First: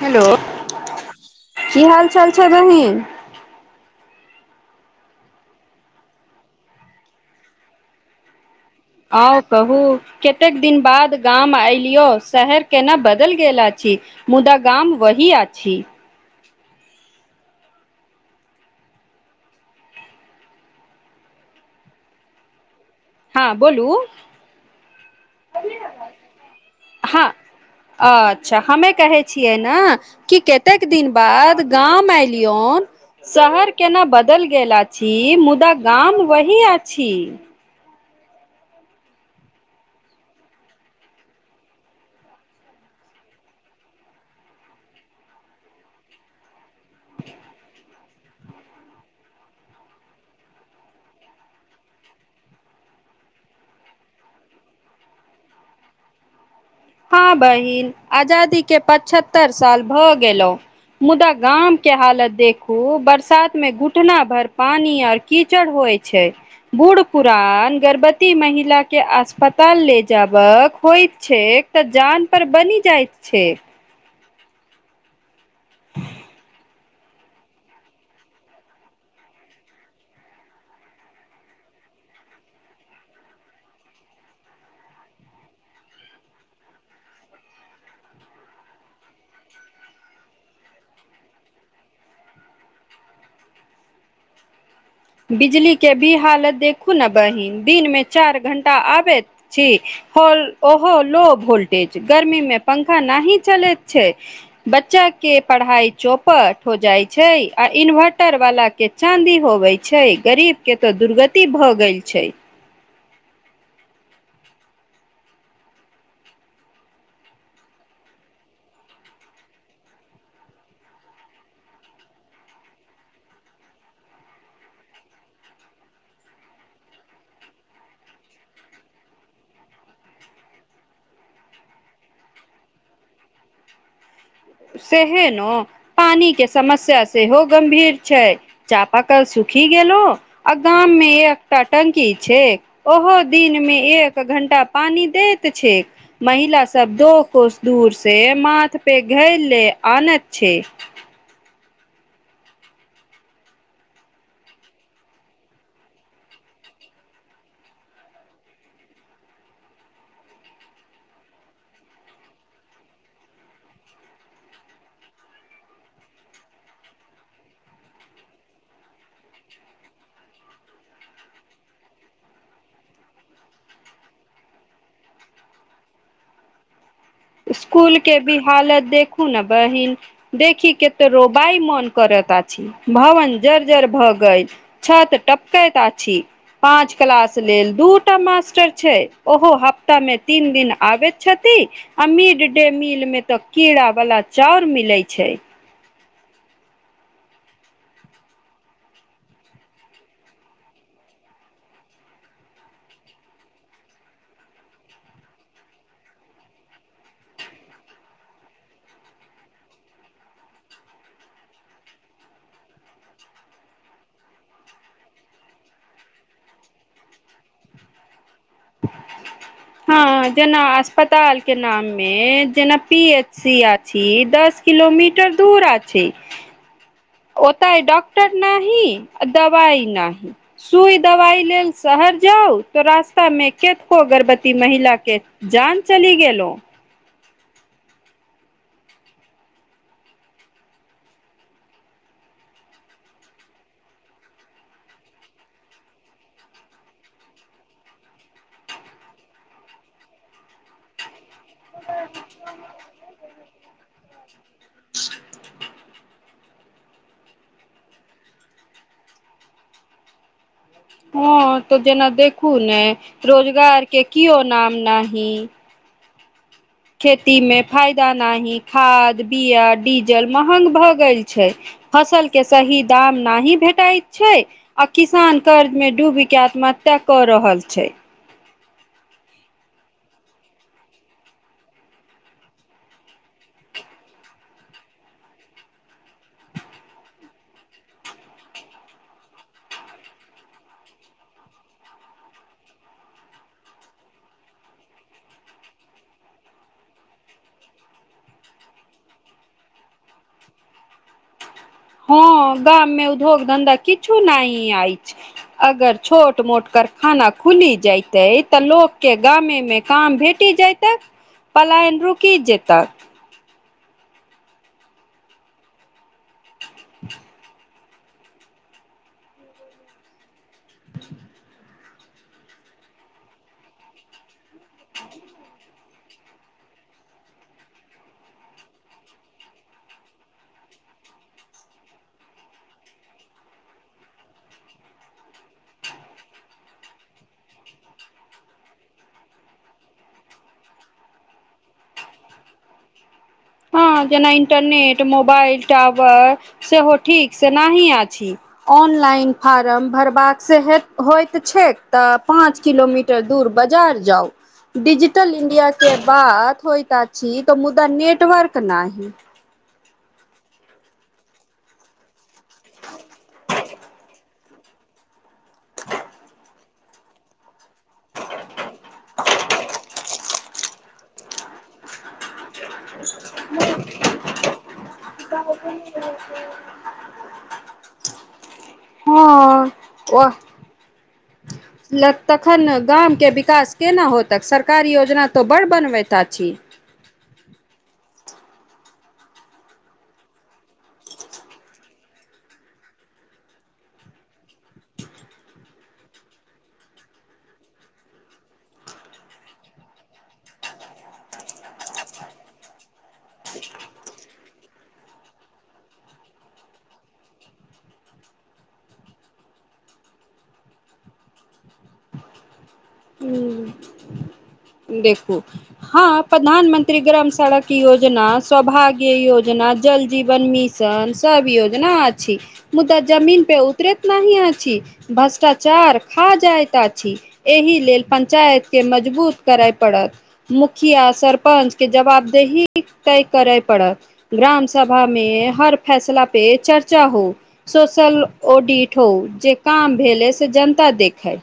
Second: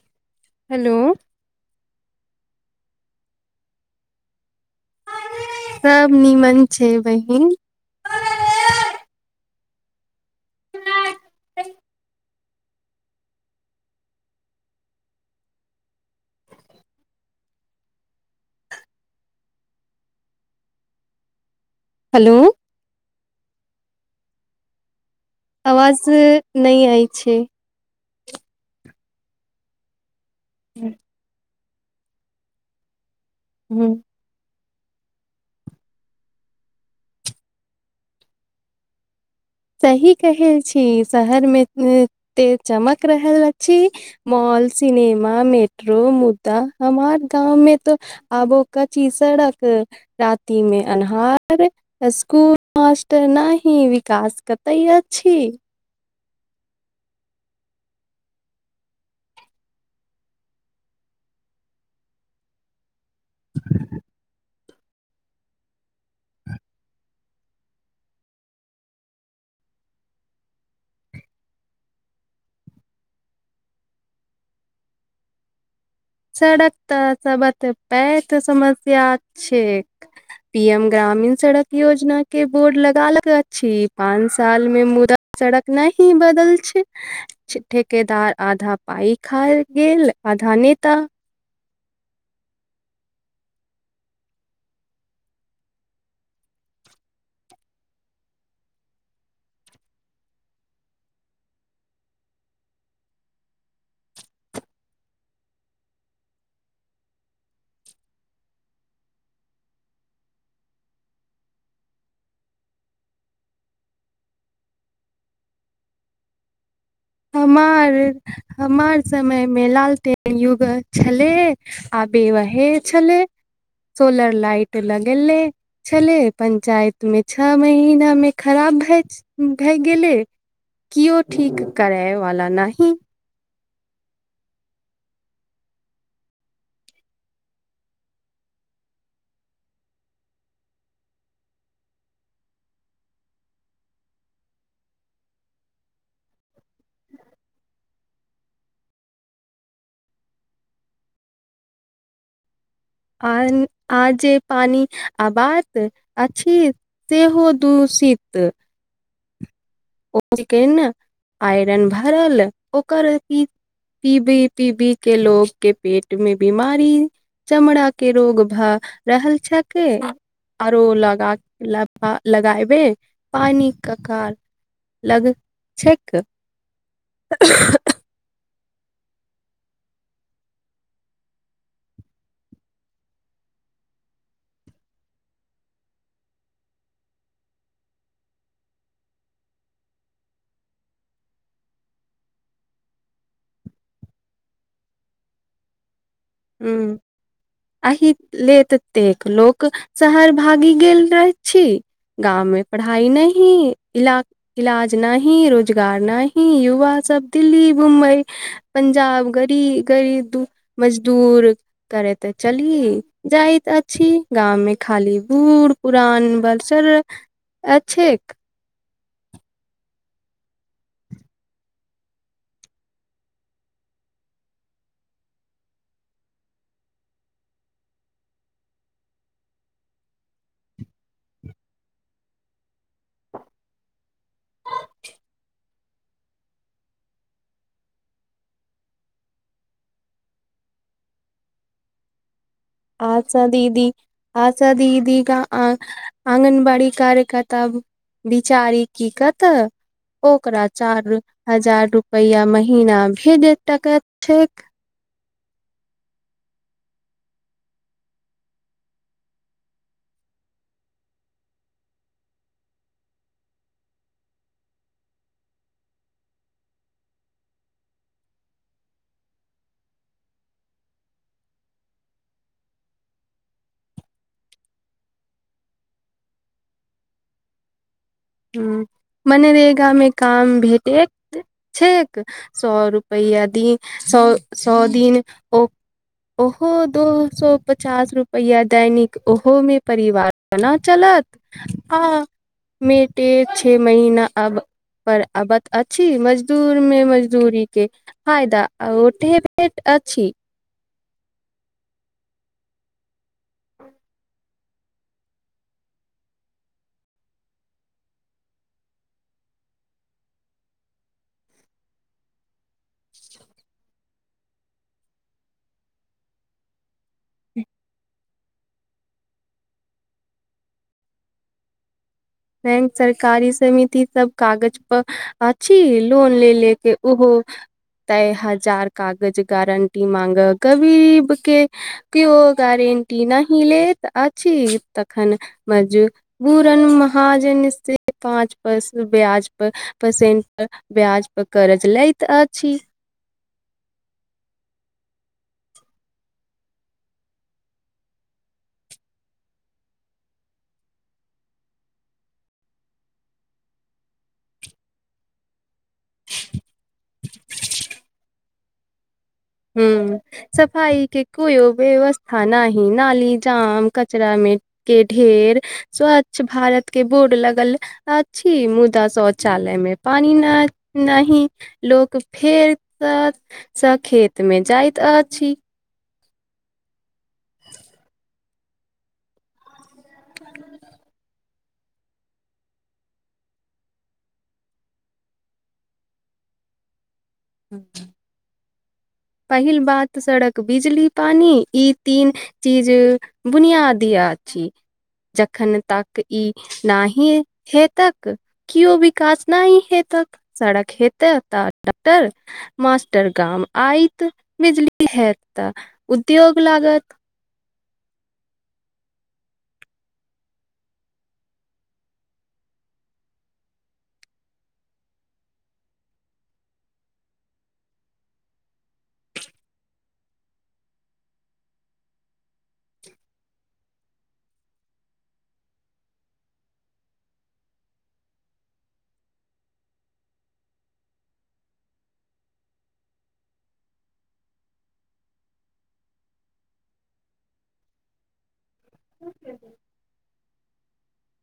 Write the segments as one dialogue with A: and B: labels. A: Hello
B: hello
A: की हाल चाल छै बहीन
B: सब नीमन छै बहिन।
A: आउ कहू कतेक दिन बाद गाम एऐलियौ शहर केना बदल गेल अति। मुदा गाम वही अछि-
B: हेलो
A: हँ बोलू
B: आवाज नहि आइ
A: हँ
B: छैक
A: अच्छा हमे कहैत छियै ने कि कतेक दिन बाद गाँंम एलियोन शहर
B: ह
A: केना बदल गेल अछि। छी मुदा गाम वही अछि।
B: सही कहै छी शहर मे ते चमक रहल अछि। सिनेमा मेट्रो मुद्दा हमार गाँव मे तऽ आबो कची सड़क रति मे अन्हार स्कूल न विकास कतय अछि।
A: हँ बहिन आजादी केँ पचहत्तर साल भऽ गेलहुँ मुदा गामकेँ हालत देखू बरसात मे घुटना भर पानी आऔर कीचड़ हो होइत छैक। बूढ़ पुरान गर्भवती महिलाकेँ अस्पताल ले जेबाक होइत छैक। तऽ जान पर बनि जाइत छैक।
B: सड़क तऽ सब बत पै तऽ समस्य छै [unintelligible] पी एम ग्रामीण सड़क योजना के बोर्ड लगा लक छी पाँच साल मे मुदा सड़क न ही बदल छैक ठेकेदार आधा पाई खाइ गेल। आधा नेता।
A: बिजलीकेँ भी हालत देखू ने बहिन दिनमे चार घंटा आबैत अति। होल ओहो लो वोल्टेज गर्मी मे पंखा नहि चलैत छै बच्चा।। केँ पढ़ाई चौपट हो जाइत छैक आ इन्वर्टर वाला केँ चाँदी होवय छैक। छै गरीब केँ तऽ दुर्गति भऽ गेल छैक।
B: हमार समय मे लालटेन युग छलैक आ इ बेहे छलैक सोलर लाइट लगेले छलै पंचायत मे छह महीना मे खराब भए गेलै किओ ठीक करयवाला नहीं
A: सेहे न पानी के समस्या सेहो गम्भीर छै चापकल सुख खी गेलो आ गाम मे एकटा टंकी छै ओहो दिन मे एक घं टा पानी दैत छै महिला सब दो कोस दूर से माथ पे घैले आनत छै
B: आन आ जे पानी आबैत अछि सेहो दू शीत ओ चिकन आइरन भरल ओकर अथी। पीबी पीबी केँ लोग के पेट मे बीमारी चमड़ाके रोग भऽ रहल छैक। आरो लगा लफा लगेबे पानी ककर [unintelligible] लगैत छैक।
A: स्कूल के भी हालत देखू ने बहिन देखी केते रोबाई मोन करत अछि भवन ज जर भ गेल छत टपकैत अछि पांच क्लास लेल दूटा मास्टर टर छै ओहो हफ्ता मे तीन दिन आबैत छथि आ मिडडे मीलमे तऽ कीड़ावला चाउर मिलैत छैक।
B: ह्म अहि ले ततेक लोक शहर भागि गेल रह छी गाँव मे पढ़ाई नहि इलाज नहि रोजगार नहि युवा सब दिल्ली मुम्बई पंजाब गरी गरीब दु मज दूर करे ते चली जायइत अछि गाम मे खाली बूढ़ पुरा अन बलसर अ छैक
A: [inaudible] हँ जेना अस्पताल के नाम मे जेना पी एच सी आछि दस किलोमीटर दूर आ छै ओतय डॉक्टर नहि दवाइ नहि सुई दवाई लेल सह र जाउ तो रास्ता मे केतको गर्भवती महिला के जान चली गेलो
B: आशा दीदी आशा दीदी क आङगनबाड़ी कार्यक्यकर्ता बिचारी की कतऽ ओकरा चार हजार रुपैआ महीना भेज टकैत छैक
A: हँ तऽ जेना देखू ने रोजगार के किओ नाम नाही खेती मे फायदा न ही खाद बीया डीजल महंग भऽ गेल छै फसल के सही दाम नाही भेटाइत छै आ किसान कर्ज मे डूब के आत्म्य हत्या कऽ रहल छै
B: ह मनरेगा मे काम भेटेत छैक सौ रुपैआ दिन सौ सौ दिन ओ ओहो दो सौ पचास रुपैआ दैनिक ओहो मे परिवार केना चलत आ मेटेर छ महिना अब पर आबत अछि मजदूर मे मजदूरी के फायदा आ उठेबे अछि
A: हँ गाम मे उद्योग धंधा किछु नहि अछि अगर छोट मोट कारखाना खुली जाइतै तऽ लोक के गामे मे काम भेटी जयत पलायन रुकि जता [inaudible] [inaudible]
B: बैंक सरकारी समिति सब कागज पर अछि लोन ले ले के ओहो [unintelligible] तय हजार कागज गारंटी मांगा गरीब के क्यो गारे गेरेंटी नहि लैत अछि तखन मजबुरन म हा जे निहच्ये पांच परसन ब्याज पर परसेंट ब्याज पर कर्ज लेय तऽ अछि
A: हँ जेना मोबाइल टावर सेहो ठीक से नहि अछि लइन फार्म भरबाक से होत छैक तऽ पाँच किलोमीटर दूर बाजार जाउ डिजिटल इंडिया के बात होइत अछि तऽ मुदा नेट नेटवर्क नहि
B: ह सफाइ के कोइ वबेस्था हँ नही नाली जाम कचरा मे के ढेर स्वच्छ भारत के बोड लगल अछि मुदा शौचालय टाइम मे पानी नाहि लोक फेकत सँ खेत खेत मे जाइत अछि
A: [unintelligible] हँ ओह ल तखन गाम के विकास केना होतक सरकारी योजना तऽ बड़ बनबैत अछि [inaudible]
B: [unintelligible]
A: [inaudible]
B: पहिल बात सड़क बिजली पानि ई तीन चीज बुनियाद यत छी जखन तक ई नहि हेतक केयो विकास नहि हेतक त सड़क हेतैक टर मास्टर गाम आयत बिजली हेत तऽ उद्योग लागत
A: [inaudible] देखू हँ प्रधानमंत्री ग्राम सड़क योजना सौभाग्य योजना जल जीवन मिशन सब योजना अछि मुदाऽ जमीन पे उतरैत नहि अछि। भ्रष्टाचार खा जाइत अछि एहि लेल पंचायत केँ मजबूत करय पड़त मुखिया सरपंच केँ जवाबदेही तय करय पड़त ग्रा राम सभा मे हर फैसला पे चर्चा हो सोशल ऑडिट हो जे काम भेल ह से जनता देखय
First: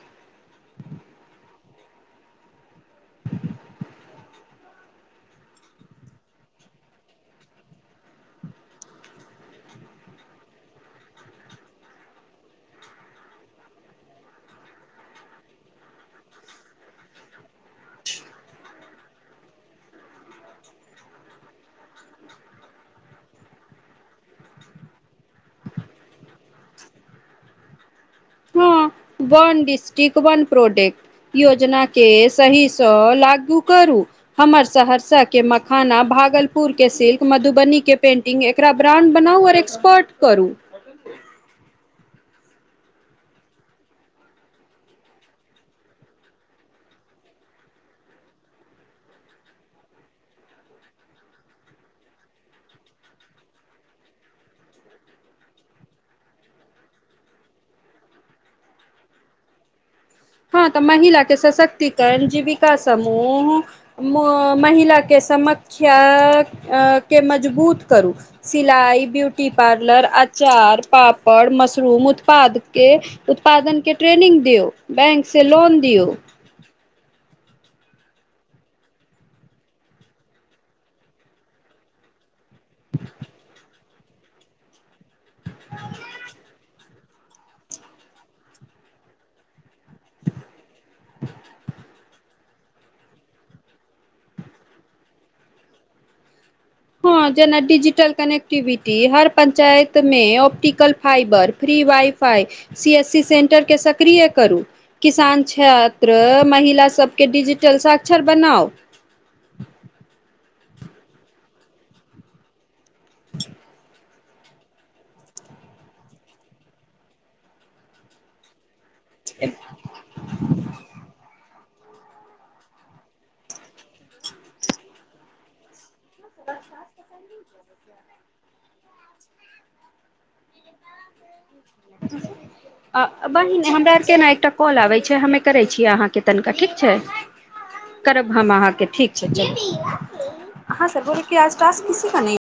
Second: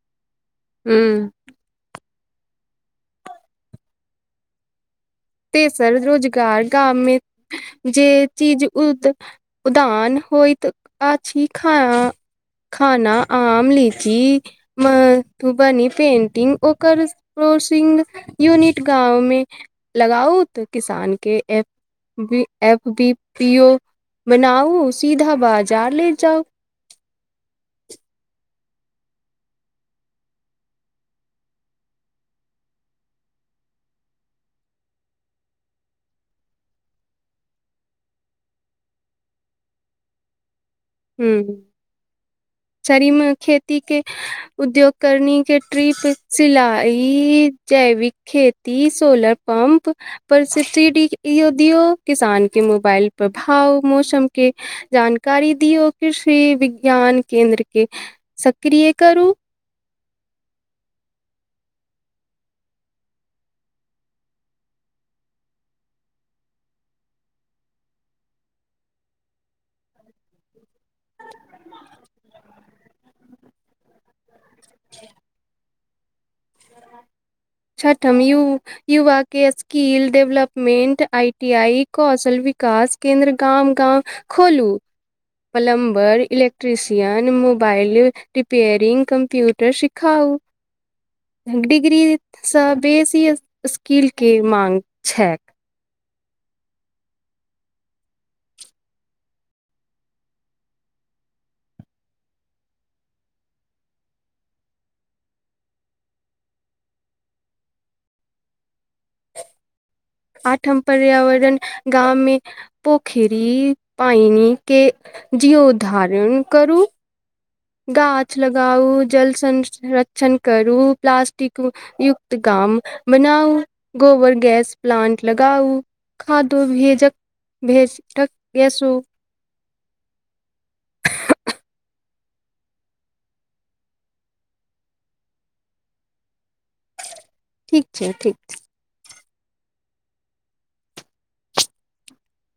B: ह्म तेसर रोजगार गाममे जे चीज उद उदान होय [unintelligible] तऽ आ छी खाय खाना आम लीची मधुबनी पेन्टिंग ओकर सोर्सिंग यूनिट गाँव मे लगाउत किसान केँ ए एबी फ बी पीओ [unintelligible] बनाउ सीधा बाजार ले जाउ
A: हँ वन डिस्ट्रिक्ट वन प्रोडक्ट योजनाकेँ सहीसँ लागू करू हमर सहरसा केंँ मखाना भागलपुर केँ सिल्क मधुबनी केँ पेंटिंग एकरा ब्रान्ड बना एक्सपोट करू
B: ह्म शरीमे खेती के उद्योग करनी के ट्रीप सिलाई जैविक खेती सोलर पंप परससिडी यदियो किसान के मोबाइल प्रभाव मौसमके जानकारी द दिय ओ कृषि विज्ञान केन्द्र केँ सक्रिय करू
A: हँ तऽ महिला केँ सशक्तिकरण जीविका समूह महिला के समख्या केँ मजबूत करू सिलाई ब्यूटी पार्लर आ आचार पापड़ मशरूम उत्पाद उत्पादन केँ ट्रेनिंग दिउ बैंक से लोन द दियौ
B: छठम यु युवा के skill development I T I कौशल विक कास केन्द्र गाम गाम खोलू plumber electrician mobile repairing computer शिक्ष खउ डिग्री [unintelligible] सँ बेसी स्कीलकेँ माँग छैक।
A: हँ जेना डिजिटल कनेक्टिविटी हर पञ्चायत मे optical fibre free wifi C S C centre केँ सक्रिय करू किसान छात्र महिला सबकेँ डिजिटल साक्षर बनाउ।
B: आठम पर्यावरण गाँम मे पोखरी पाइन के जीवधारण करू गाछ लगाउ जल संरक्षण करू प्लास्टिक युक्त गाम बनाउ गोबर गैस प्लांट लगाउ खादो भेजक भेजक यसो
A: [unintelligible] बहिन हमरा आरके ने एकटा कॉल आबैत छै हमे करै छियै अहाँके तनिका ठीक छै
B: ठीक छै ठीक
A: करब हम अहाँके ठीक। हँ सल बोले की आज टखस किसी का नहि [unintelligible]